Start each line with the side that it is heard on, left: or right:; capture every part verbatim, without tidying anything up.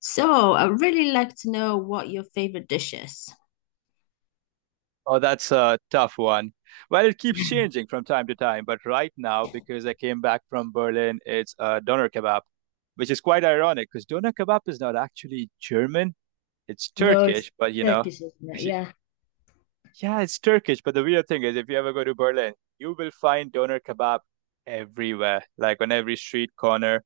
left: So I really like to know what your favorite dish is.
right: Oh, that's a tough one. Well, it keeps changing from time to time, but right now, because I came back from Berlin, it's uh, doner kebab, which is quite ironic because doner kebab is not actually German. It's
left: No, it's
right: Turkish, but you know,
left: Turkish, isn't it?
right: y-
left: Yeah.
right: yeah, it's Turkish. But the weird thing is, if you ever go to Berlin, you will find doner kebab everywhere, like on every street corner,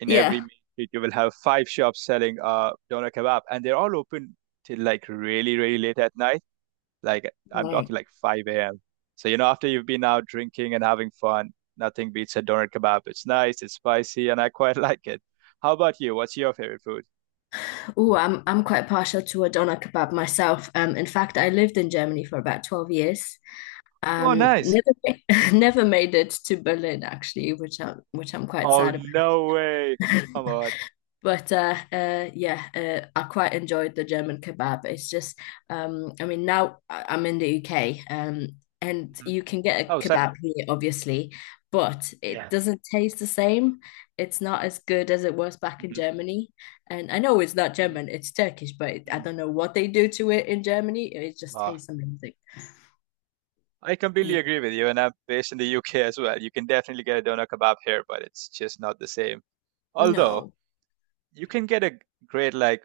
right: in every
left: Yeah.
right: main street, you will have five shops selling uh doner kebab, and they're all open till like really, really late at night. Like I'm
left: Right.
right: talking like five a m. So you know, after you've been out drinking and having fun, nothing beats a doner kebab. It's nice, it's spicy, and I quite like it. How about you? What's your favorite food?
left: Oh, I'm I'm quite partial to a doner kebab myself. Um, in fact, I lived in Germany for about twelve years.
right: Oh,
left: Um,
right: nice.
left: never never made it to Berlin actually, which I'm which I'm quite
right: Oh,
left: sad
right: no way.
left: about.
right: Come on.
left: But uh, uh, yeah, uh, I quite enjoyed the German kebab. It's just, um, I mean, now I- I'm in the U K, um, and
right: Hmm
left: you can get a
right: Oh, same.
left: kebab here, obviously, but it
right: Yeah.
left: doesn't taste the same. It's not as good as it was back in
right: hmm
left: Germany. And I know it's not
right: hmm
left: German, it's Turkish, but it, I
right: hmm
left: don't know what they do to it in Germany. It just
right: Uh,
left: tastes amazing.
right: I completely
left: Yeah.
right: agree with you, and I'm based in the U K as well. You can definitely get a doner kebab here, but it's just not the same. Although
left: No,
right: you can get a great like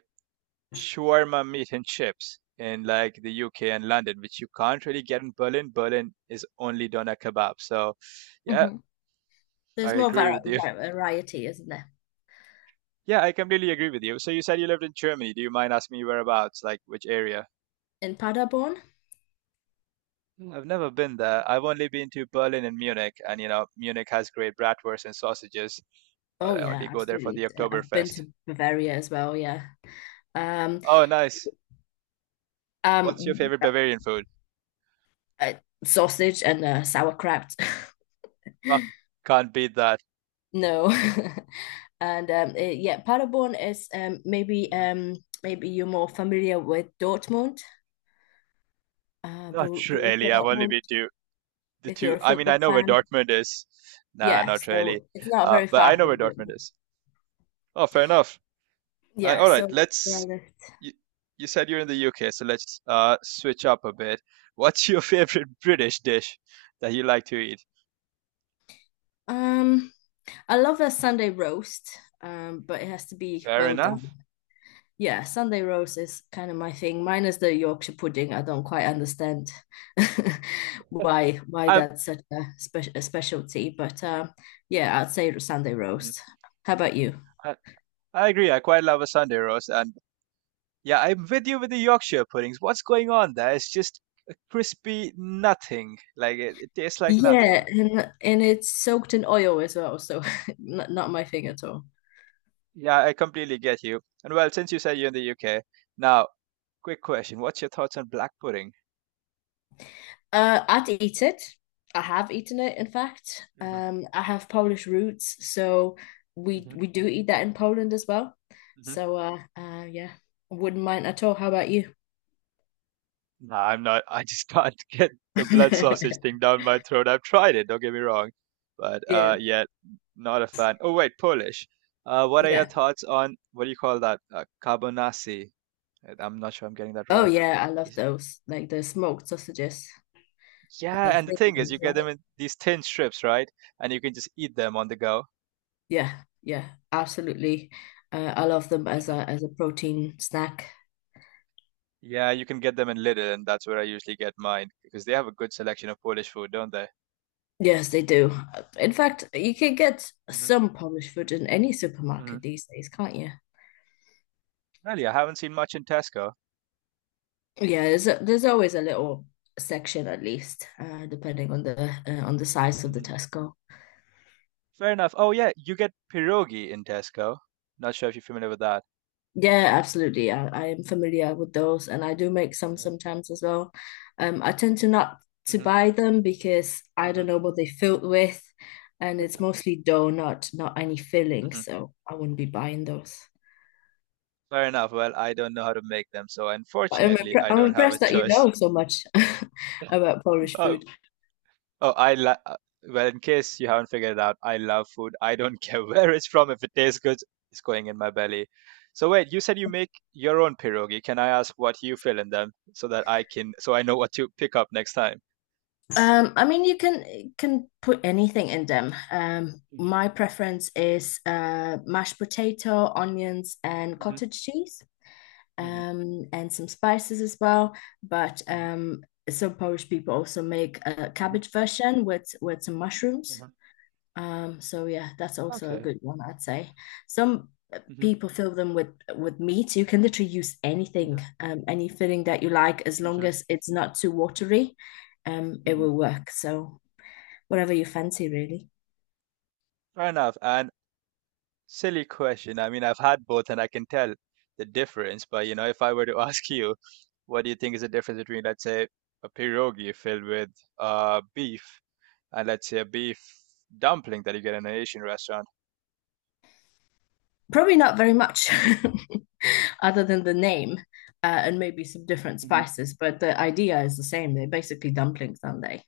right: shawarma meat and chips in like the U K and London, which you can't really get in Berlin. Berlin is only doner kebab. So, yeah,
left: hmm
right: I
left: there's more var
right: agree with you.
left: var variety, isn't there?
right: Yeah, I completely agree with you. So you said you lived in Germany. Do you mind asking me whereabouts, like which area?
left: In Paderborn?
right: Mm, I've never been there. I've only been to Berlin and Munich, and you know, Munich has great bratwurst and sausages, but
left: Oh
right: I
left: yeah,
right: only go there for the
left: absolutely. Uh, I've been
right: Oktoberfest.
left: to Bavaria as well, yeah. Um,
right: Oh, nice. What's your
left: um,
right: favorite Bavarian food?
left: uh, Sausage and uh, sauerkraut.
right: Oh, can't beat that.
left: No. And um, eh, yeah, Paderborn is um maybe
right: Mhm.
left: um maybe you're more familiar with Dortmund, uh
right: Not
left: Bor- Borussia
right: really. I've only
left: Dortmund,
right: been to the
left: if you're
right: two.
left: a
right: I mean, I
left: football
right: know where
left: fan.
right: Dortmund is. Nah,
left: Yeah,
right: not really.
left: so it's not
right: Uh,
left: very
right: but
left: far
right: I know
left: from
right: where Dortmund
left: Dortmund.
right: is. Oh, fair enough. Uh,
left: Yeah,
right: all right,
left: so that's where I
right: let's.
left: live.
right: You, you said you're in the U K, so let's uh, switch up a bit. What's your favorite British dish that you like to eat?
left: Um, I love a Sunday roast, um, but it has to be
right: Fair
left: well done.
right: enough.
left: Yeah, Sunday roast is kind of my thing. Minus the Yorkshire pudding, I don't quite understand why why
right: I,
left: that's such a, spe a specialty. But um, yeah, I'd say Sunday
right: Mhm.
left: roast. How about you?
right: I I agree. I quite love a Sunday roast, and yeah, I'm with you with the Yorkshire puddings. What's going on there? It's just a crispy nothing. Like it, it tastes like
left: Yeah,
right: nothing.
left: and and it's soaked in oil as well, so not, not my thing at all.
right: Yeah, I completely get you. And well, since you said you're in the U K, now quick question. What's your thoughts on black pudding?
left: Uh, I'd eat it. I have eaten it, in fact.
right: Hmm
left: Um, I have Polish roots, so we
right: hmm
left: we do eat that in Poland as well.
right: hmm
left: So uh, uh, yeah, wouldn't mind at all. How about you?
right: Nah, I'm not. I just can't get the blood sausage thing down my throat. I've tried it. Don't get me wrong, but uh,
left: Yeah,
right: yeah, not a fan. Oh wait, Polish. Uh, what are your
left: yeah.
right: thoughts on what do you call that? Uh, carbonasi. Uh, I'm not sure I'm getting that
left: Oh
right: right.
left: yeah, I love
right: Is-
left: those. Like the smoked sausages, the
right: yeah, and the
left: thin
right: thing is, you
left: ones,
right: get them
left: right?
right: in these thin strips, right? And you can just eat them on the go.
left: Yeah, yeah, absolutely. Uh, I love them as
right: Hmm
left: a as a protein snack.
right: Yeah, you can get them in Lidl, and that's where I usually get mine because they have a good selection of Polish food, don't they?
left: Yes, they do. Uh, In fact, you can get some Polish food in any
right: Hmm
left: supermarket these days, can't you?
right: Really, I haven't seen much in Tesco.
left: Yeah, there's a, there's always a little section at least, uh, depending on the uh, on the size of the
right: Hmm
left: Tesco.
right: Fair enough. Oh yeah, you get pierogi in Tesco. Not sure if you're familiar with that.
left: Yeah, absolutely. I, I am familiar with those, and I do make some sometimes as well. Um, I tend to not to
right: Mm-hmm.
left: buy them because I
right: hmm
left: don't know what they filled with, and it's mostly dough, not not any filling,
right: hmm
left: so I wouldn't be buying those.
right: Fair enough. Well, I don't know how to make them, so
left: But I'm
right: unfortunately,
left: impre
right: I
left: I'm
right: don't have a
left: impressed that you
right: choice.
left: know so much about Polish
right: Oh,
left: food.
right: oh, I la uh, well, in case you haven't figured it out, I love food. I don't care where it's from. If it tastes good, it's going in my belly. So wait, you said you make your own pierogi. Can I ask what you fill in them so that I can so I know what to pick up next time?
left: Um, I mean, you can can put anything in them. Um, my preference is uh, mashed potato, onions, and cottage cheese, um, and some spices as well. But um, some Polish people also make a cabbage version with with some mushrooms. Um, so yeah, that's also a good one, I'd say. Some people fill them with with meat. You can literally use anything, um, any filling that you like, as long as it's not too watery. Um, it will work. So whatever you fancy, really.
right: Fair enough. And Silly question. I mean, I've had both and I can tell the difference, but you know, if I were to ask you, what do you think is the difference between, let's say, a pierogi filled with uh beef and let's say a beef dumpling that you get in an Asian restaurant?
left: Probably not very much other than the name uh, and maybe some different spices, but the idea is the same. They're basically dumplings, aren't they?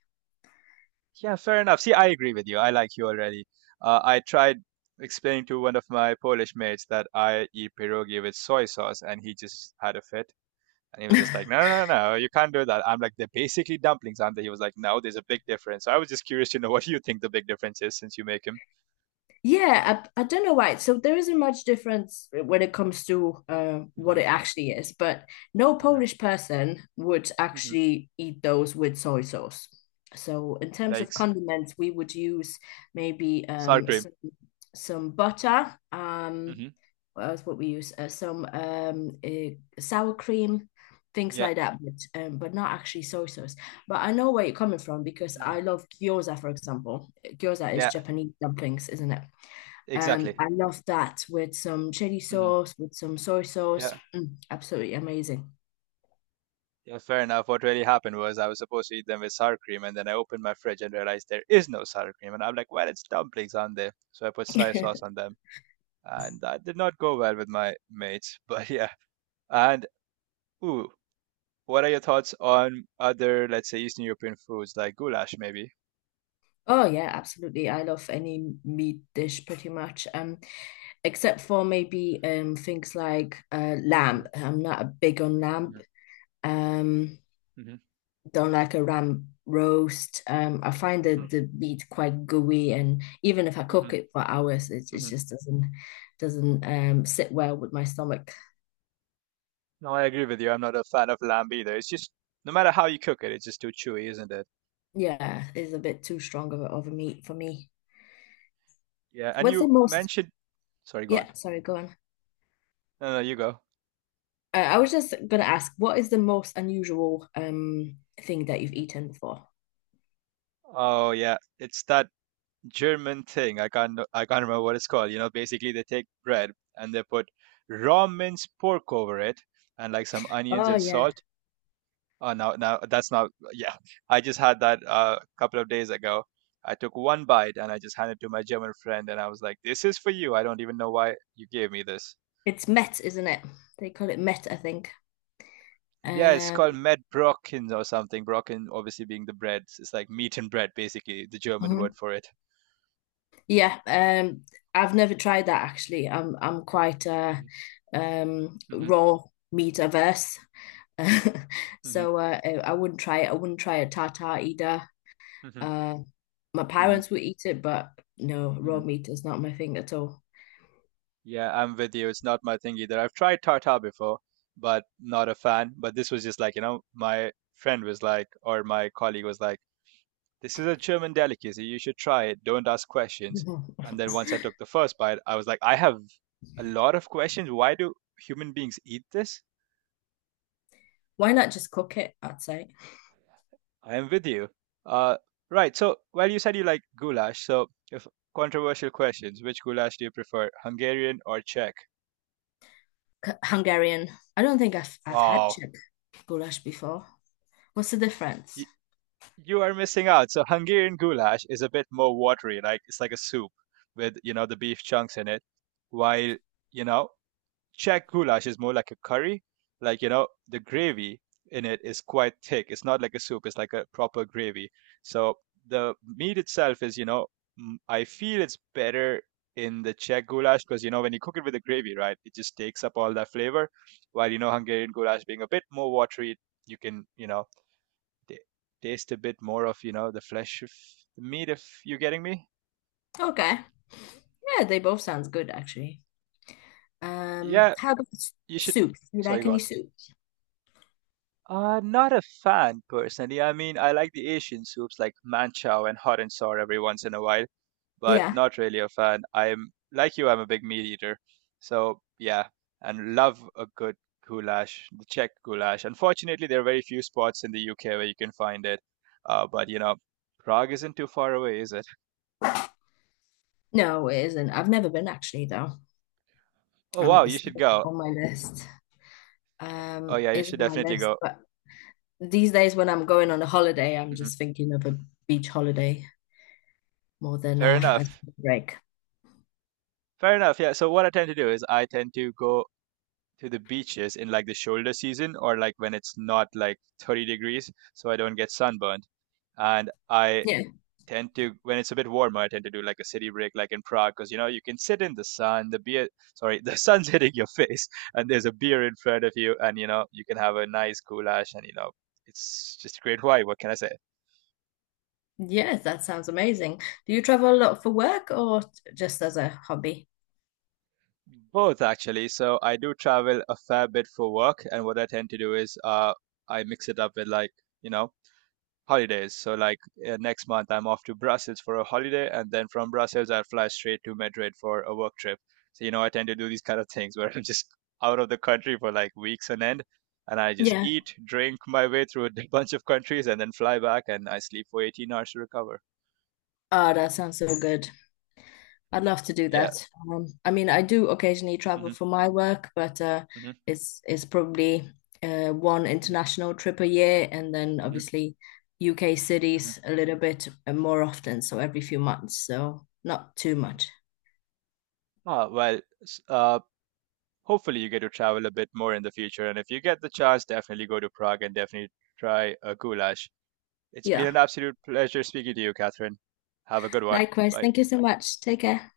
right: Yeah, fair enough. See, I agree with you. I like you already. Uh, I tried explaining to one of my Polish mates that I eat pierogi with soy sauce and he just had a fit. And he was just like, no, no, no, no, you can't do that. I'm like, they're basically dumplings, aren't they? He was like, no, there's a big difference. So I was just curious to know what you think the big difference is since you make him.
left: Yeah, I, I don't know why. So there isn't much difference when it comes to uh, what it actually is, but no Polish person would actually eat those with soy sauce. So in terms of
right: Yikes.
left: condiments, we would use maybe
right: Sour
left: um,
right: cream.
left: some, some butter. Um,
right: Mm.
left: what else would we use? Uh, some um, uh, Sour cream, things
right: Yeah.
left: like that, but um, but not actually soy sauce. But I know where you're coming from because
right: hmm
left: I love gyoza, for example. Gyoza is
right: Yeah,
left: Japanese dumplings, isn't it? Um,
right: exactly.
left: I love that with some chili
right: hmm
left: sauce, with some soy sauce.
right: Yeah.
left: Mm, absolutely amazing.
right: Yeah, fair enough. What really happened was I was supposed to eat them with sour cream, and then I opened my fridge and realized there is no sour cream. And I'm like, well, it's dumplings, aren't they? So I put soy sauce on them. And that did not go well with my mates. But yeah. And, ooh, what are your thoughts on other, let's say, Eastern European foods like goulash, maybe?
left: Oh yeah, absolutely. I love any meat dish pretty much. Um, except for maybe um things like uh lamb. I'm not a big on lamb. Um, don't like a lamb roast. Um, I find the the meat quite gooey, and even if I cook it for hours, it it just doesn't doesn't um sit well with my stomach.
right: No, I agree with you. I'm not a fan of lamb either. It's just no matter how you cook it, it's just too chewy, isn't it?
left: Yeah, it's a bit too strong of a, of a meat for me.
right: Yeah, and
left: What's the
right: you
left: most,
right: mentioned, Sorry, go on.
left: yeah, sorry, go on.
right: No, no, you go.
left: Uh, I was just gonna ask, what is the most unusual um thing that you've eaten before?
right: Oh yeah, it's that German thing. I can't, I can't remember what it's called. You know, basically they take bread and they put raw minced pork over it and like some onions
left: Oh
right: and
left: yeah,
right: salt. Oh, no, no, that's not. Yeah, I just had that uh, a couple of days ago. I took one bite and I just handed it to my German friend, and I was like, "This is for you. I don't even know why you gave me this."
left: it's met, isn't it? They call it met, I think.
right: Yeah, it's called
left: Um,
right: Medbrocken or something. Brocken, obviously being the bread, it's like meat and bread, basically the German
left: mhm.
right: word for it.
left: Yeah, um, I've never tried that actually. I'm I'm quite uh um raw meat averse, so uh, I I wouldn't try it. I wouldn't try a tartar either. Uh, my parents would eat it, but no, raw meat is not my thing at all.
right: Yeah, I'm with you. It's not my thing either. I've tried tartar before, but not a fan. But this was just like, you know, my friend was like, or my colleague was like, this is a German delicacy. You should try it. Don't ask questions.
left: No.
right: And then once I took the first bite, I was like, I have a lot of questions. Why do human beings eat this?
left: Why not just cook it? I'd say
right: I am with you. Uh, right. So, well, you said you like goulash. So, if controversial questions, which goulash do you prefer, Hungarian or Czech?
left: C- Hungarian. I don't think I've I've had
right: Oh,
left: Czech goulash before. What's the difference?
right: you, you are missing out. So, Hungarian goulash is a bit more watery. Like it's like a soup with you know the beef chunks in it, while you know Czech goulash is more like a curry. Like, you know, the gravy in it is quite thick. It's not like a soup, it's like a proper gravy. So the meat itself is, you know, mm, I feel it's better in the Czech goulash because, you know, when you cook it with the gravy, right, it just takes up all that flavor. While, you know, Hungarian goulash being a bit more watery, you can, you know, t- taste a bit more of, you know, the flesh of the meat, if you're getting me.
left: Okay, yeah, they both sounds good actually. Um,
right: Yeah,
left: how about s-
right: you should.
left: soups? Do you
right: Sorry,
left: like
right: go
left: any
right: on.
left: soup?
right: Uh, not a fan personally. I mean, I like the Asian soups like manchow and hot and sour every once in a while, but
left: Yeah.
right: not really a fan. I'm like you, I'm a big meat eater. So, yeah, and love a good goulash, the Czech goulash. Unfortunately, there are very few spots in the U K where you can find it. Uh, but you know, Prague isn't too far away, is it?
left: No, it isn't. I've never been actually though.
right: Oh,
left: Um,
right: wow,
left: it's
right: you should
left: still
right: go.
left: on my list.
right: Oh,
left: Um,
right: yeah, you
left: it's
right: should
left: on my
right: definitely
left: list,
right: go.
left: but these days when I'm going on a holiday, I'm
right: Hmm
left: just thinking of a beach holiday more than
right: Fair
left: a, a
right: enough.
left: break.
right: Fair enough. Yeah. So what I tend to do is I tend to go to the beaches in like the shoulder season or like when it's not like thirty degrees so I don't get sunburned. And I
left: Yeah.
right: tend to when it's a bit warmer, I tend to do like a city break like in Prague because you know you can sit in the sun, the beer sorry, the sun's hitting your face and there's a beer in front of you and you know you can have a nice goulash and you know it's just a great wine. What can I say?
left: Yes, that sounds amazing. Do you travel a lot for work or just as a hobby?
right: Both actually. So I do travel a fair bit for work and what I tend to do is uh I mix it up with like you know holidays. So like uh, next month I'm off to Brussels for a holiday, and then from Brussels I fly straight to Madrid for a work trip. So you know I tend to do these kind of things where I'm just out of the country for like weeks on end, and I just
left: Yeah.
right: eat, drink my way through a bunch of countries, and then fly back, and I sleep for eighteen hours to recover.
left: Oh, that sounds so good. I'd love to do
right: Yeah.
left: that. Um, I mean, I do occasionally travel for my work, but uh, it's it's probably uh, one international trip a year, and then obviously U K cities a little bit uh, more often, so every few months, so not too much.
right: Ah, well, s- uh, Hopefully you get to travel a bit more in the future, and if you get the chance, definitely go to Prague and definitely try a goulash. It's been
left: Yeah.
right: an absolute pleasure speaking to you, Catherine. Have a good one.
left: Likewise.
right: Bye.
left: Thank you so much. Take care.